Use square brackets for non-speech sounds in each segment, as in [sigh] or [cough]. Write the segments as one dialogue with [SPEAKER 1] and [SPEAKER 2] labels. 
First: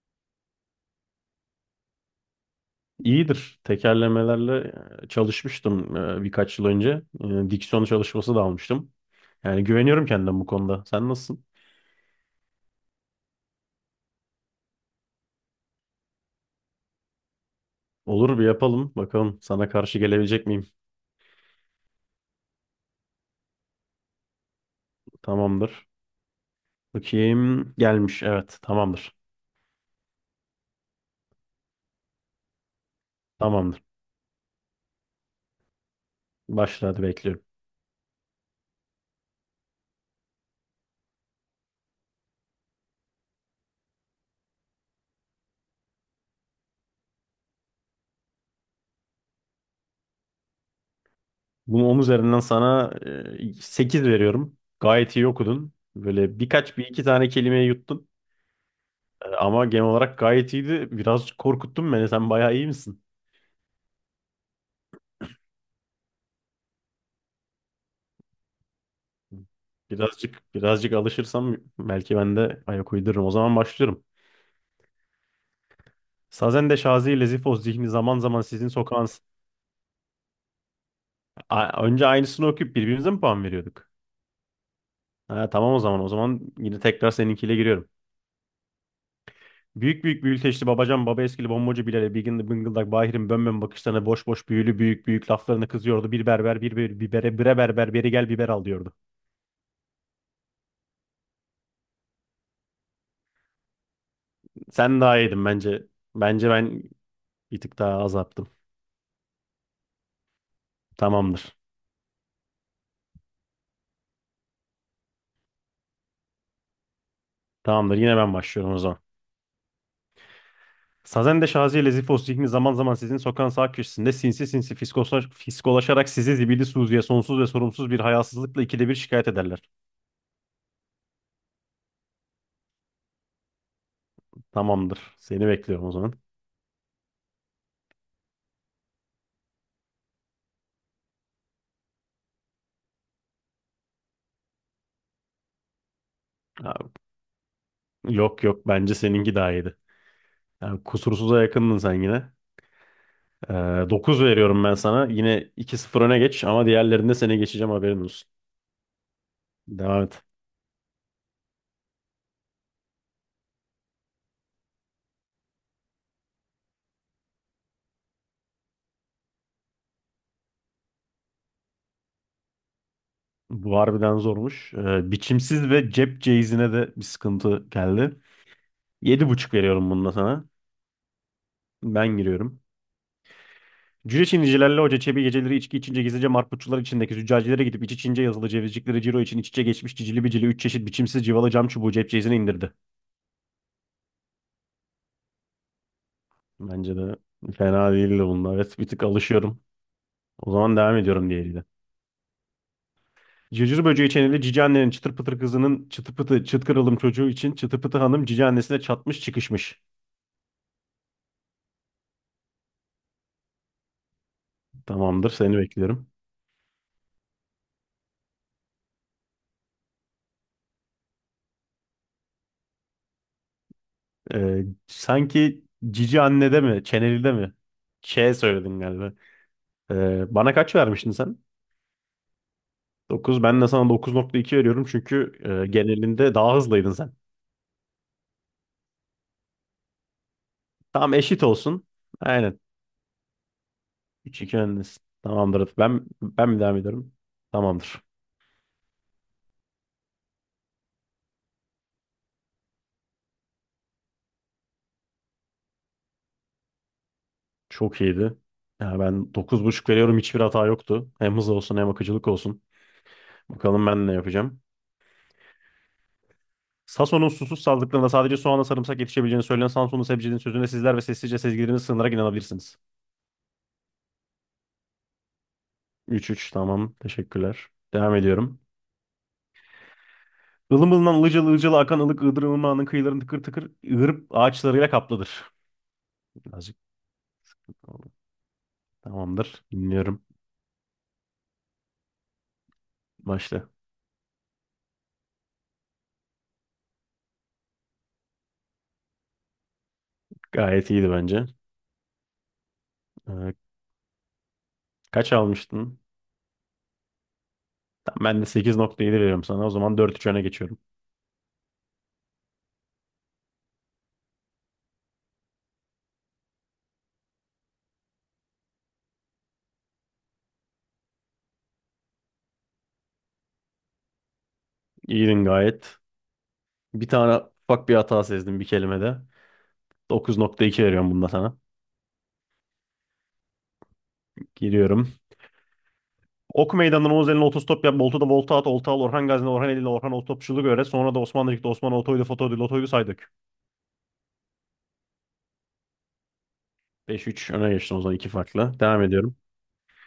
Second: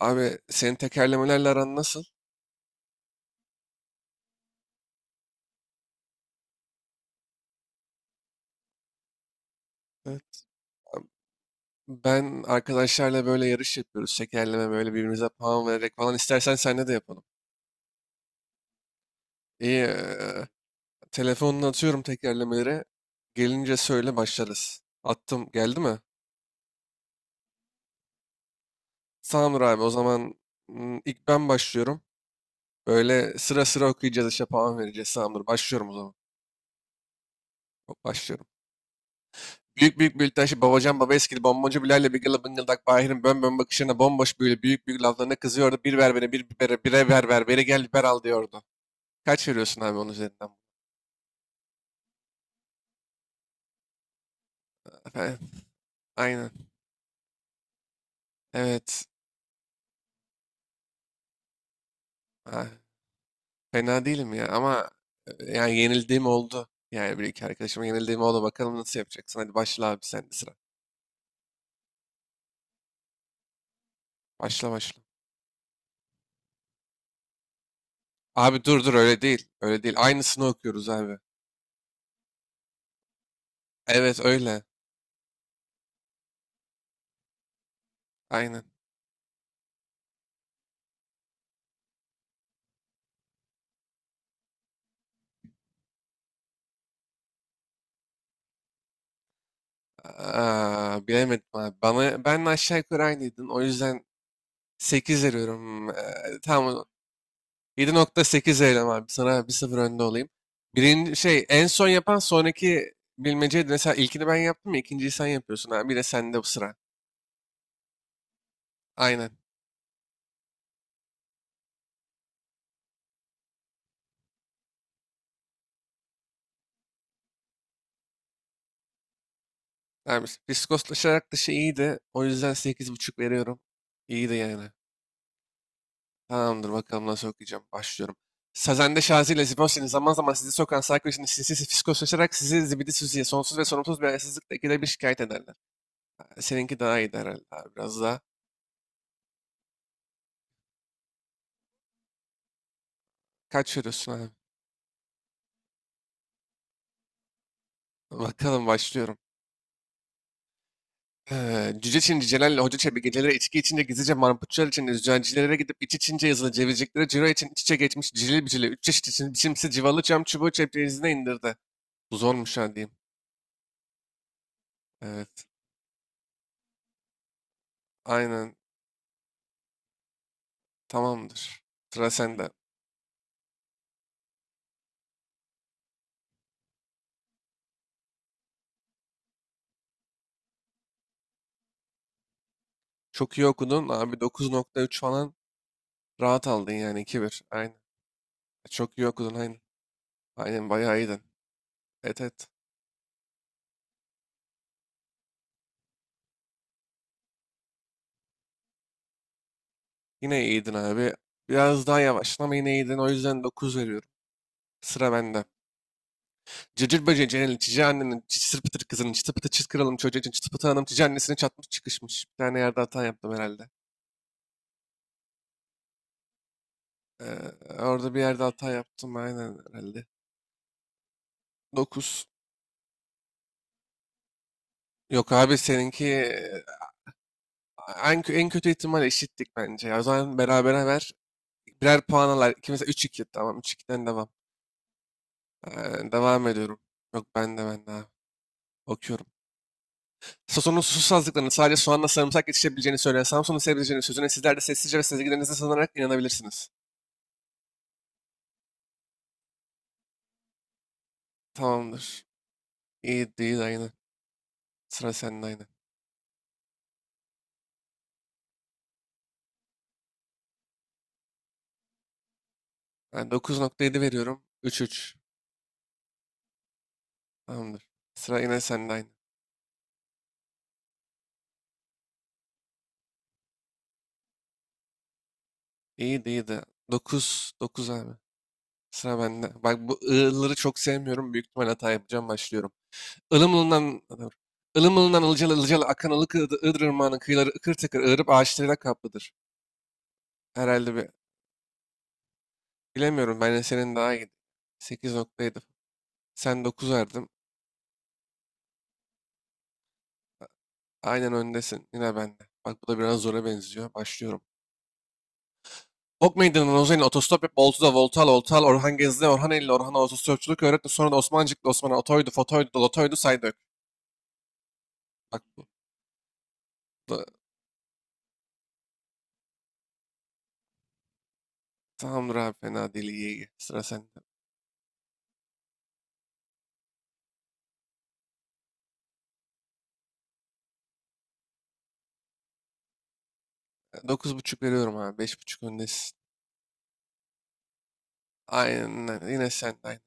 [SPEAKER 1] Abi senin tekerlemelerle aran nasıl?
[SPEAKER 2] İyidir. Tekerlemelerle çalışmıştım, birkaç yıl önce. Diksiyon çalışması da almıştım. Yani güveniyorum kendime
[SPEAKER 1] Evet.
[SPEAKER 2] bu konuda. Sen nasılsın?
[SPEAKER 1] Ben arkadaşlarla böyle yarış yapıyoruz. Tekerleme böyle birbirimize puan vererek falan. İstersen seninle de yapalım.
[SPEAKER 2] Olur, bir yapalım. Bakalım sana
[SPEAKER 1] İyi.
[SPEAKER 2] karşı gelebilecek miyim?
[SPEAKER 1] Telefonunu atıyorum tekerlemelere. Gelince söyle başlarız. Attım. Geldi
[SPEAKER 2] Tamamdır.
[SPEAKER 1] mi?
[SPEAKER 2] Bakayım. Gelmiş. Evet. Tamamdır.
[SPEAKER 1] Tamamdır abi. O zaman ilk ben başlıyorum. Böyle sıra
[SPEAKER 2] Tamamdır.
[SPEAKER 1] sıra okuyacağız işte puan vereceğiz. Tamamdır. Başlıyorum o zaman.
[SPEAKER 2] Başla hadi, bekliyorum.
[SPEAKER 1] Başlıyorum. Büyük büyük bir Ültaşı, Babacan, Babeskili, Bomboncu, Bilal'le Bigil'le Bıngıldak, Bahir'in bön bön bakışlarına bomboş büyülü büyük büyük laflarına kızıyordu. Bir ver beni, bir bibere, bire ver ver, beri gel biber al diyordu. Kaç veriyorsun abi onun üzerinden?
[SPEAKER 2] Bunu 10 üzerinden sana 8 veriyorum. Gayet iyi
[SPEAKER 1] Efendim?
[SPEAKER 2] okudun. Böyle
[SPEAKER 1] Aynen.
[SPEAKER 2] birkaç bir iki tane kelimeyi yuttun.
[SPEAKER 1] Evet.
[SPEAKER 2] Ama genel olarak gayet iyiydi. Biraz korkuttun beni. Sen bayağı
[SPEAKER 1] Ha,
[SPEAKER 2] iyi misin?
[SPEAKER 1] fena değilim ya ama yani yenildiğim oldu. Yani bir iki arkadaşıma yenildiğim oldu. Bakalım nasıl yapacaksın. Hadi başla abi sen de sıra.
[SPEAKER 2] Birazcık alışırsam belki ben de ayak uydururum. O zaman başlıyorum.
[SPEAKER 1] Başla başla.
[SPEAKER 2] Sazen de Şazi ile Zifoz zihni zaman zaman
[SPEAKER 1] Abi
[SPEAKER 2] sizin
[SPEAKER 1] dur dur
[SPEAKER 2] sokağın...
[SPEAKER 1] öyle değil. Öyle değil. Aynısını okuyoruz abi.
[SPEAKER 2] Önce aynısını okuyup birbirimize mi puan veriyorduk?
[SPEAKER 1] Evet öyle.
[SPEAKER 2] Ha, tamam o zaman. O zaman yine tekrar seninkiyle giriyorum.
[SPEAKER 1] Aynen.
[SPEAKER 2] Büyük büyük büyülteçli babacan baba eskili bombacı Bilal'e bigin bıngıldak Bahir'in bönbön bakışlarına boş boş büyülü büyük büyük laflarına kızıyordu. Bir berber bir bibere bire berber beri gel biber al diyordu.
[SPEAKER 1] Aa, bilemedim abi. Bana, ben aşağı yukarı aynıydın. O yüzden
[SPEAKER 2] Sen daha
[SPEAKER 1] 8
[SPEAKER 2] iyiydin bence.
[SPEAKER 1] veriyorum.
[SPEAKER 2] Bence ben
[SPEAKER 1] Tamam
[SPEAKER 2] bir tık
[SPEAKER 1] yedi
[SPEAKER 2] daha az
[SPEAKER 1] nokta
[SPEAKER 2] yaptım.
[SPEAKER 1] sekiz veriyorum abi. Sana bir 0 önde olayım. Birinci şey
[SPEAKER 2] Tamamdır.
[SPEAKER 1] en son yapan sonraki bilmeceydi. Mesela ilkini ben yaptım ya ikinciyi sen yapıyorsun abi. Bir de sende bu sıra.
[SPEAKER 2] Tamamdır, yine ben başlıyorum o zaman.
[SPEAKER 1] Aynen.
[SPEAKER 2] Sazen de Şazi ile Zifos zihni zaman zaman sizin sokağın sağ köşesinde sinsi sinsi fiskolaşarak sizi zibidi Suzi'ye sonsuz ve sorumsuz bir hayasızlıkla ikide bir şikayet ederler.
[SPEAKER 1] Abi fiskoslaşarak dışı iyiydi. O yüzden sekiz buçuk veriyorum. İyiydi yani.
[SPEAKER 2] Tamamdır. Seni bekliyorum o zaman.
[SPEAKER 1] Tamamdır bakalım nasıl okuyacağım. Başlıyorum. Sazende Şazi ile Zibosini zaman zaman sizi sokan Sarkozy'nin sinsi fiskoslaşarak sizi zibidi süzüye sonsuz ve sorumsuz bir ayasızlıkla ikide bir şikayet ederler. Seninki
[SPEAKER 2] Ya,
[SPEAKER 1] daha iyi herhalde abi. Biraz daha
[SPEAKER 2] yok, bence seninki daha iyiydi. Yani kusursuza yakındın sen yine. Ee,
[SPEAKER 1] kaçıyorsun
[SPEAKER 2] 9
[SPEAKER 1] abi.
[SPEAKER 2] veriyorum ben sana. Yine iki 0 öne geç ama diğerlerinde seni geçeceğim, haberin olsun.
[SPEAKER 1] Bakalım başlıyorum.
[SPEAKER 2] Devam et.
[SPEAKER 1] Cüce Çin Celal ile Hoca Çebi geceleri içki içince gizlice marputçular için zücancilere gidip iç içince yazılı cevizciklere ciro için iç içe geçmiş cilil bicili üç çeşit için biçimsiz civalı cam çubuğu ceplerinize indirdi. Bu zormuş ha diyeyim.
[SPEAKER 2] Bu harbiden zormuş.
[SPEAKER 1] Evet
[SPEAKER 2] Biçimsiz ve cep ceizine de bir sıkıntı geldi.
[SPEAKER 1] aynen
[SPEAKER 2] Yedi buçuk veriyorum bununla sana.
[SPEAKER 1] tamamdır. Sıra
[SPEAKER 2] Ben
[SPEAKER 1] sende.
[SPEAKER 2] giriyorum. Cüce Çinicilerle Hoca Çebi geceleri içki içince gizlice marputçular içindeki züccacilere gidip iç içince yazılı cevizcikleri ciro için iç içe geçmiş cicili bicili üç çeşit biçimsiz civalı cam çubuğu cep ceyizine indirdi.
[SPEAKER 1] Çok iyi okudun. Abi 9,3 falan rahat aldın
[SPEAKER 2] Bence
[SPEAKER 1] yani
[SPEAKER 2] de
[SPEAKER 1] 2-1. Aynen.
[SPEAKER 2] fena değildi bunlar. Evet, bir
[SPEAKER 1] Çok
[SPEAKER 2] tık
[SPEAKER 1] iyi okudun aynen.
[SPEAKER 2] alışıyorum. O
[SPEAKER 1] Aynen
[SPEAKER 2] zaman devam
[SPEAKER 1] bayağı iyiydin.
[SPEAKER 2] ediyorum diğeriyle.
[SPEAKER 1] Evet evet.
[SPEAKER 2] Cırcır böceği çeneli cici annenin çıtır pıtır kızının çıtı pıtı çıt kırılım çocuğu için çıtı pıtı hanım cici annesine çatmış çıkışmış.
[SPEAKER 1] Yine iyiydin abi. Biraz daha yavaştın ama yine iyiydin. O yüzden 9 veriyorum. Sıra
[SPEAKER 2] Tamamdır,
[SPEAKER 1] bende.
[SPEAKER 2] seni bekliyorum.
[SPEAKER 1] Cırcır böceği Cenel'in cici annenin cısır pıtır kızının çıtı pıtı çıt kralın çocuğu için çıtı pıtı hanım cici annesini çatmış çıkışmış. Bir tane yerde hata yaptım herhalde.
[SPEAKER 2] Sanki cici annede mi, çenelide
[SPEAKER 1] Ee,
[SPEAKER 2] mi?
[SPEAKER 1] orada
[SPEAKER 2] Ç
[SPEAKER 1] bir yerde hata
[SPEAKER 2] söyledin galiba.
[SPEAKER 1] yaptım aynen herhalde.
[SPEAKER 2] Bana kaç vermiştin sen?
[SPEAKER 1] 9.
[SPEAKER 2] Dokuz. Ben de sana dokuz nokta iki veriyorum
[SPEAKER 1] Yok
[SPEAKER 2] çünkü
[SPEAKER 1] abi seninki
[SPEAKER 2] genelinde daha hızlıydın sen.
[SPEAKER 1] en kötü ihtimal eşittik bence. Ya. O zaman berabere ver.
[SPEAKER 2] Tamam, eşit olsun.
[SPEAKER 1] Birer puan alar.
[SPEAKER 2] Aynen.
[SPEAKER 1] İki mesela 3-2. Tamam 3-2'den devam.
[SPEAKER 2] Üç iki öndesin. Tamamdır. Ben
[SPEAKER 1] Devam
[SPEAKER 2] ben mi devam
[SPEAKER 1] ediyorum.
[SPEAKER 2] ediyorum?
[SPEAKER 1] Yok ben de
[SPEAKER 2] Tamamdır.
[SPEAKER 1] abi. Okuyorum. Sason'un susuzluklarını sadece soğanla sarımsak yetişebileceğini söyleyen Samsun'un seveceğini sözüne sizler de sessizce ve sezgilerinize sığınarak inanabilirsiniz.
[SPEAKER 2] Çok iyiydi. Ya ben dokuz buçuk veriyorum. Hiçbir hata yoktu. Hem hız olsun hem
[SPEAKER 1] Tamamdır.
[SPEAKER 2] akıcılık olsun.
[SPEAKER 1] İyi değil
[SPEAKER 2] Bakalım
[SPEAKER 1] aynı.
[SPEAKER 2] ben ne yapacağım.
[SPEAKER 1] Sıra sende aynı.
[SPEAKER 2] Sason'un susuz sazlıklarında sadece soğanla sarımsak yetişebileceğini söyleyen Samsunlu sebzecinin sözüne sizler ve sessizce sezgilerinizi sığınarak inanabilirsiniz.
[SPEAKER 1] Ben 9,7 veriyorum. 3-3.
[SPEAKER 2] Üç üç, tamam. Teşekkürler.
[SPEAKER 1] Tamamdır.
[SPEAKER 2] Devam
[SPEAKER 1] Sıra yine
[SPEAKER 2] ediyorum.
[SPEAKER 1] sende aynı.
[SPEAKER 2] Ilım ılınan ılıcalı ılıcalı akan ılık ığdır ılımağının kıyılarını tıkır tıkır ığırıp ağaçlarıyla kaplıdır.
[SPEAKER 1] İyi değildi.
[SPEAKER 2] Birazcık
[SPEAKER 1] 9-9 abi. Sıra bende.
[SPEAKER 2] tamamdır.
[SPEAKER 1] Bak bu
[SPEAKER 2] Dinliyorum.
[SPEAKER 1] ı'ları çok sevmiyorum. Büyük ihtimal hata yapacağım. Başlıyorum.
[SPEAKER 2] Başla.
[SPEAKER 1] Ilımlı'ndan Ilımlı'ndan ılcalı ılcalı akan ılık Iğdır Irmağı'nın kıyıları ıkır tıkır ığırıp ağaçlarıyla kaplıdır.
[SPEAKER 2] Gayet
[SPEAKER 1] Herhalde bir
[SPEAKER 2] iyiydi bence.
[SPEAKER 1] bilemiyorum ben
[SPEAKER 2] Ee,
[SPEAKER 1] de senin daha iyi.
[SPEAKER 2] Kaç
[SPEAKER 1] 8,7
[SPEAKER 2] almıştın?
[SPEAKER 1] sen 9 verdim.
[SPEAKER 2] Tamam, ben de 8.7 veriyorum sana. O zaman dört 3 öne geçiyorum.
[SPEAKER 1] Aynen öndesin yine bende. Bak bu da biraz zora benziyor. Başlıyorum. Ok Meydanı'nın Ozan'ın otostop yap Oltu'da Voltal Oltal Orhan Gezdi Orhan Eylül Orhan'a otostopçuluk öğretti. Sonra da Osmancık'la Osman'a otoydu fotoydu dolotoydu saydık. Bak
[SPEAKER 2] İyiydin
[SPEAKER 1] bu
[SPEAKER 2] gayet. Bir
[SPEAKER 1] da
[SPEAKER 2] tane ufak bir hata sezdim bir kelimede. 9.2 veriyorum bunda sana.
[SPEAKER 1] tamamdır abi fena değil iyi iyi. Sıra sende.
[SPEAKER 2] Giriyorum. Ok meydanından Oğuz eline otostop yap. Boltu'da volta at. Olta al. Orhan Gazi'ne Orhan Eli'yle Orhan Otostopçuluk öğret. Sonra da Osmanlıcık'ta Osman Otoydu Fotoydu Lotoydu say dök.
[SPEAKER 1] 9,5 veriyorum abi, 5,5 öndesin.
[SPEAKER 2] Beş üç öne geçtim o zaman. İki farklı. Devam
[SPEAKER 1] Aynen
[SPEAKER 2] ediyorum.
[SPEAKER 1] yine sen aynen.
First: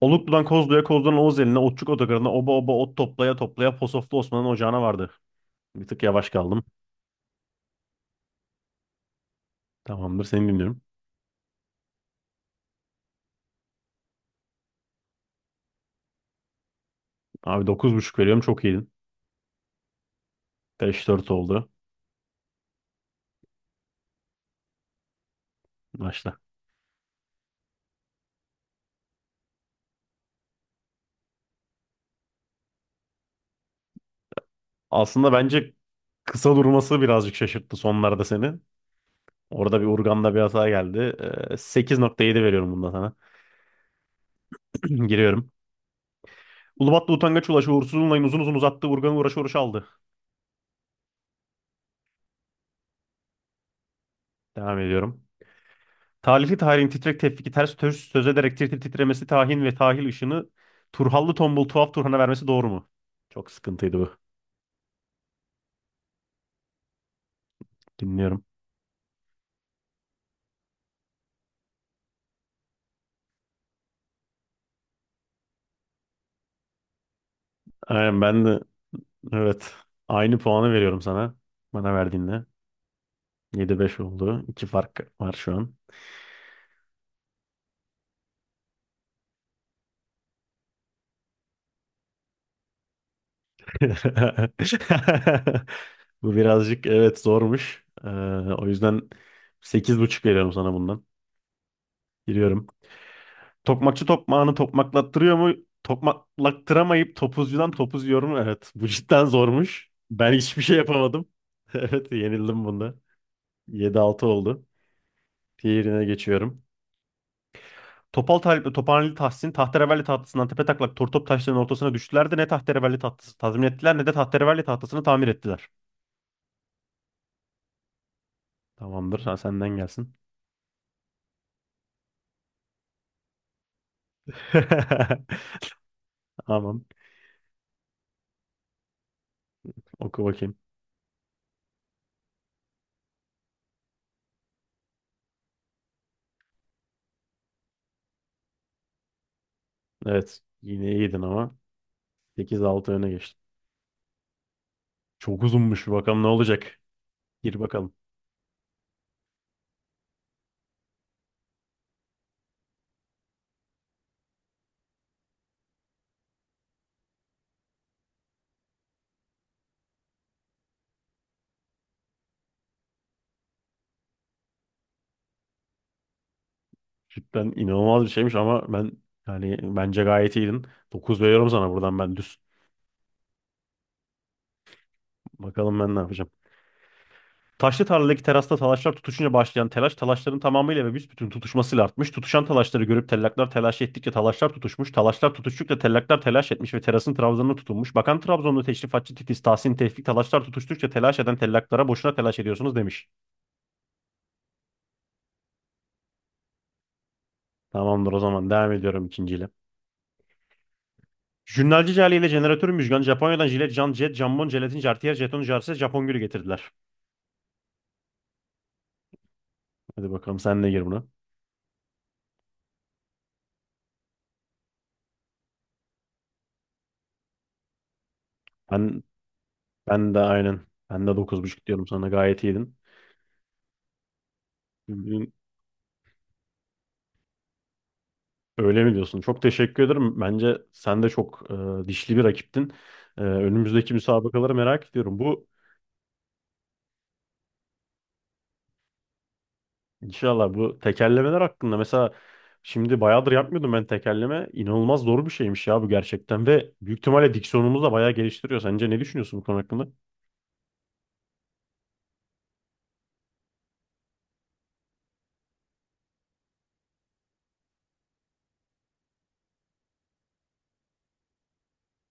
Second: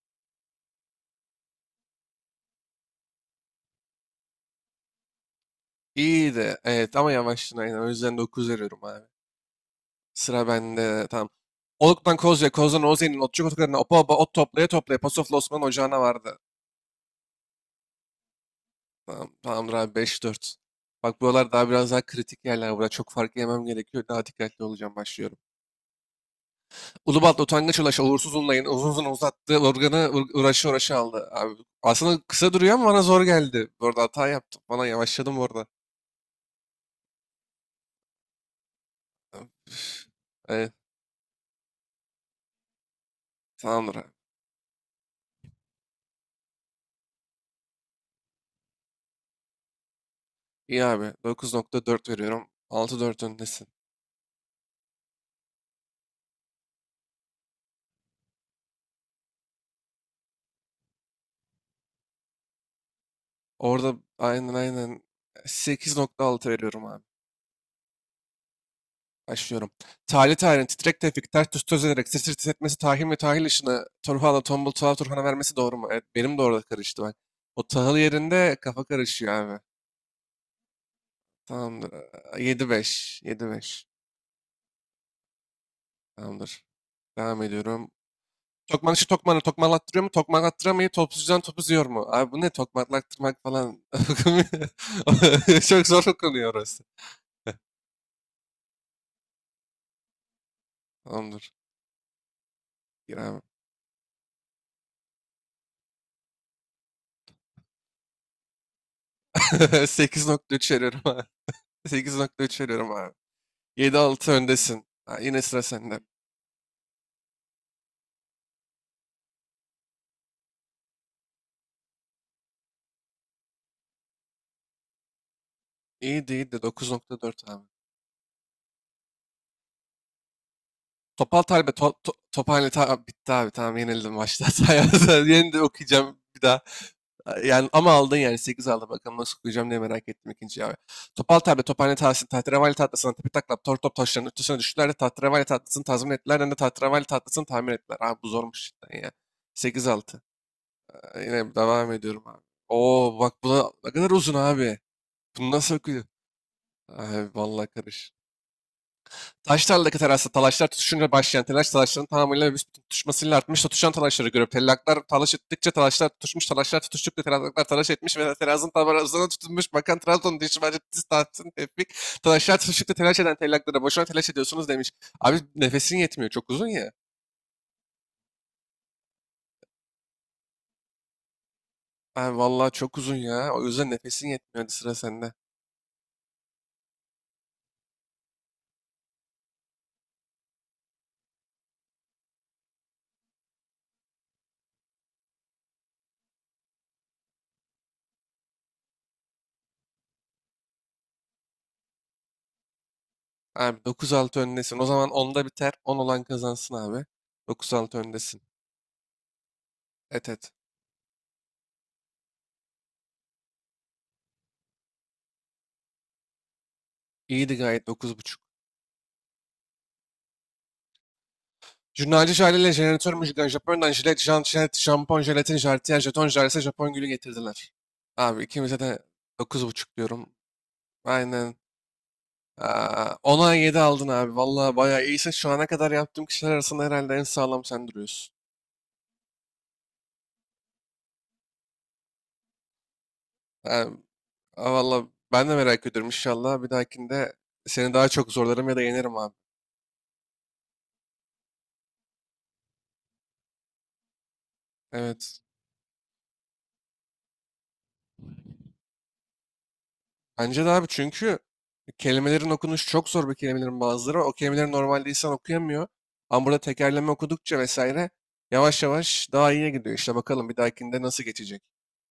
[SPEAKER 2] Oluklu'dan Kozlu'ya, Kozlu'dan Oğuz eline, Otçuk Otogarı'na, oba oba ot toplaya toplaya Posoflu Osman'ın ocağına vardı. Bir tık yavaş
[SPEAKER 1] İyi de,
[SPEAKER 2] kaldım.
[SPEAKER 1] evet ama yavaştın aynen. O yüzden 9 veriyorum abi.
[SPEAKER 2] Tamamdır,
[SPEAKER 1] Sıra
[SPEAKER 2] seni dinliyorum.
[SPEAKER 1] bende. Tamam. Oluk'tan Kozya, Koz'dan Oze'nin, Otçuk Otokarı'na, Opa Opa, Ot toplaya toplaya, Pasoflu Osman Ocağı'na vardı.
[SPEAKER 2] Abi dokuz buçuk veriyorum, çok iyiydin.
[SPEAKER 1] Tamam, tamamdır abi 5-4. Bak
[SPEAKER 2] 5-4
[SPEAKER 1] buralar daha
[SPEAKER 2] oldu.
[SPEAKER 1] biraz daha kritik yerler. Burada çok fark yemem gerekiyor. Daha dikkatli olacağım. Başlıyorum.
[SPEAKER 2] Başla.
[SPEAKER 1] Ulubatlı utangaç ulaş uğursuz unlayın. Uzun uzun uzattı. Organı uğraşı uğraşı aldı. Abi, aslında kısa duruyor ama bana zor geldi. Bu arada hata yaptım. Bana
[SPEAKER 2] Aslında
[SPEAKER 1] yavaşladım orada.
[SPEAKER 2] bence kısa durması birazcık şaşırttı sonlarda seni. Orada bir
[SPEAKER 1] Üf,
[SPEAKER 2] Urgan'da bir hata
[SPEAKER 1] evet,
[SPEAKER 2] geldi. 8.7 veriyorum bunda sana.
[SPEAKER 1] tamamdır abi.
[SPEAKER 2] [clears throat] Giriyorum. Ulubatlı utangaç ulaşı uğursuz unlayın uzun uzun uzattı. Urgan'ı uğraşı uğraşı aldı.
[SPEAKER 1] İyi abi. 9,4 veriyorum. 6,4 öndesin.
[SPEAKER 2] Devam ediyorum. Talifi tarihin titrek tevfiki ters töz söz ederek tir tir titremesi tahin ve tahil ışını Turhallı tombul tuhaf Turhan'a vermesi doğru mu? Çok
[SPEAKER 1] Orada
[SPEAKER 2] sıkıntıydı bu.
[SPEAKER 1] aynen aynen 8,6 veriyorum abi.
[SPEAKER 2] Dinliyorum.
[SPEAKER 1] Başlıyorum. Tali tayin, titrek tefik, ters tüs töz ederek, sir sir tis etmesi, ve tahil işine, Turhan'a, tombul tuhaf Turhan'a vermesi doğru mu? Evet, benim de orada karıştı bak. O tahıl
[SPEAKER 2] Aynen, ben
[SPEAKER 1] yerinde
[SPEAKER 2] de
[SPEAKER 1] kafa karışıyor abi.
[SPEAKER 2] evet aynı puanı veriyorum sana.
[SPEAKER 1] Tamamdır.
[SPEAKER 2] Bana verdiğinle.
[SPEAKER 1] 7-5, 7.
[SPEAKER 2] 7-5 oldu. 2 fark var şu an.
[SPEAKER 1] Tamamdır. Devam ediyorum. Tokmanın işi tokmanı tokmalattırıyor mu? Tokmalattıramayı topuzcudan topuz yiyor mu? Abi bu ne tokmalattırmak falan. [laughs]
[SPEAKER 2] [laughs]
[SPEAKER 1] Çok zor
[SPEAKER 2] Bu
[SPEAKER 1] okunuyor orası.
[SPEAKER 2] birazcık evet zormuş. O yüzden sekiz buçuk veriyorum sana bundan.
[SPEAKER 1] Tamamdır.
[SPEAKER 2] Giriyorum.
[SPEAKER 1] Gir abi.
[SPEAKER 2] Tokmakçı tokmağını tokmaklattırıyor mu? Tokmaklattıramayıp topuzcudan topuz yiyor mu? Evet. Bu cidden
[SPEAKER 1] [laughs]
[SPEAKER 2] zormuş. Ben hiçbir
[SPEAKER 1] 8,3
[SPEAKER 2] şey
[SPEAKER 1] veriyorum abi.
[SPEAKER 2] yapamadım. [laughs] Evet,
[SPEAKER 1] 8,3
[SPEAKER 2] yenildim
[SPEAKER 1] veriyorum
[SPEAKER 2] bunda.
[SPEAKER 1] abi. Yedi
[SPEAKER 2] Yedi altı
[SPEAKER 1] altı
[SPEAKER 2] oldu.
[SPEAKER 1] öndesin. Ha, yine sıra sende.
[SPEAKER 2] Diğerine geçiyorum. Topal Talip'le Topaneli Tahsin tahterevalli tahtasından tepe taklak tortop taşlarının ortasına düştüler de ne tahterevalli tahtası tazmin ettiler ne de tahterevalli tahtasını tamir ettiler.
[SPEAKER 1] İyi değil de 9,4 abi.
[SPEAKER 2] Tamamdır. Sen senden gelsin.
[SPEAKER 1] Topal Talbe, Tophane bitti abi tamam yenildim maçta. [laughs]
[SPEAKER 2] [laughs]
[SPEAKER 1] Sayarsan de okuyacağım bir daha.
[SPEAKER 2] Tamam.
[SPEAKER 1] Yani ama aldın yani 8 aldı bakalım nasıl okuyacağım diye merak
[SPEAKER 2] Oku
[SPEAKER 1] ettim
[SPEAKER 2] bakayım.
[SPEAKER 1] ikinci abi. Topal Talbe, Tophane Tahsin, Tahterevalli Tahtası'na tepi taklap, tor top taşlarının üstüne düştüler de Tahterevalli Tahtası'nı tazmin ettiler hem de Tahterevalli Tahtası'nı tamir ettiler. Abi bu zormuş cidden ya. 8-6.
[SPEAKER 2] Evet. Yine iyiydin
[SPEAKER 1] Yine
[SPEAKER 2] ama
[SPEAKER 1] devam ediyorum abi.
[SPEAKER 2] sekiz altı öne
[SPEAKER 1] Oo bak
[SPEAKER 2] geçtin.
[SPEAKER 1] bu da ne kadar uzun abi.
[SPEAKER 2] Çok
[SPEAKER 1] Bunu nasıl
[SPEAKER 2] uzunmuş.
[SPEAKER 1] okuyor?
[SPEAKER 2] Bakalım ne olacak.
[SPEAKER 1] Ay
[SPEAKER 2] Gir
[SPEAKER 1] vallahi
[SPEAKER 2] bakalım.
[SPEAKER 1] karış. Taş tarladaki terasta talaşlar tutuşunca başlayan telaş talaşların tamamıyla ve büsbütün tutuşmasıyla artmış da tutuşan talaşları görüp tellaklar talaş ettikçe talaşlar tutuşmuş talaşlar tutuştukça tellaklar talaş etmiş ve terazın tabarazına tutunmuş bakan Trabzon'da işi bence diz tahtın tepik. Talaşlar tutuştukça telaş eden tellaklara boşuna telaş ediyorsunuz demiş. Abi nefesin yetmiyor çok uzun ya.
[SPEAKER 2] Cidden inanılmaz bir şeymiş ama ben, yani bence gayet iyiydin. 9 veriyorum sana buradan ben
[SPEAKER 1] Abi
[SPEAKER 2] düz.
[SPEAKER 1] vallahi çok uzun ya o yüzden nefesin yetmiyor hadi sıra sende.
[SPEAKER 2] Bakalım ben ne yapacağım. Taşlı tarladaki terasta talaşlar tutuşunca başlayan telaş talaşların tamamıyla ve büsbütün tutuşmasıyla artmış. Tutuşan talaşları görüp tellaklar telaş ettikçe talaşlar tutuşmuş. Talaşlar tutuştukça tellaklar telaş etmiş ve terasın trabzanına tutunmuş. Bakan Trabzonlu teşrifatçı Titiz Tahsin Tevfik talaşlar tutuştukça telaş eden tellaklara boşuna telaş ediyorsunuz demiş.
[SPEAKER 1] Abi 9-6 öndesin o zaman 10'da biter 10 olan kazansın abi. Dokuz altı
[SPEAKER 2] Tamamdır, o
[SPEAKER 1] öndesin.
[SPEAKER 2] zaman devam ediyorum ikinciyle.
[SPEAKER 1] Et et.
[SPEAKER 2] Jünnalci Cale ile jeneratör Müjgan Japonya'dan jilet, can, jet, jambon, jelatin, jartiyer, jeton, jarse, Japon gülü getirdiler.
[SPEAKER 1] İyiydi gayet 9,5.
[SPEAKER 2] Hadi bakalım, sen de gir buna.
[SPEAKER 1] Jurnalci aileyle jeneratör müjgan Japonya'dan jilet, jant, jilet, şampon, jelatin, jartiyer, jeton, jarse, Japon gülü getirdiler. Abi ikimize de
[SPEAKER 2] Ben
[SPEAKER 1] 9,5
[SPEAKER 2] ben de
[SPEAKER 1] diyorum.
[SPEAKER 2] aynen. Ben de dokuz
[SPEAKER 1] Aynen.
[SPEAKER 2] buçuk diyorum, sana gayet iyiydin.
[SPEAKER 1] Aa, 10'a 7 aldın abi. Vallahi bayağı iyisin.
[SPEAKER 2] Bugün
[SPEAKER 1] Şu ana kadar yaptığım kişiler arasında herhalde en sağlam sen duruyorsun.
[SPEAKER 2] öyle mi diyorsun? Çok teşekkür ederim. Bence sen de çok dişli bir rakiptin. Önümüzdeki
[SPEAKER 1] Yani,
[SPEAKER 2] müsabakaları
[SPEAKER 1] aa,
[SPEAKER 2] merak
[SPEAKER 1] vallahi
[SPEAKER 2] ediyorum.
[SPEAKER 1] ben de merak ediyorum inşallah. Bir dahakinde seni daha çok zorlarım ya da yenerim abi.
[SPEAKER 2] İnşallah bu tekerlemeler hakkında, mesela şimdi bayağıdır yapmıyordum ben tekerleme. İnanılmaz zor bir
[SPEAKER 1] Evet.
[SPEAKER 2] şeymiş ya bu gerçekten ve büyük ihtimalle diksiyonumuzu da bayağı geliştiriyor. Sence ne düşünüyorsun bu konu hakkında?
[SPEAKER 1] Bence de abi çünkü kelimelerin okunuşu çok zor bir kelimelerin bazıları. O kelimeleri normalde insan okuyamıyor. Ama burada tekerleme okudukça vesaire yavaş yavaş daha iyiye gidiyor. İşte bakalım bir dahakinde nasıl geçecek.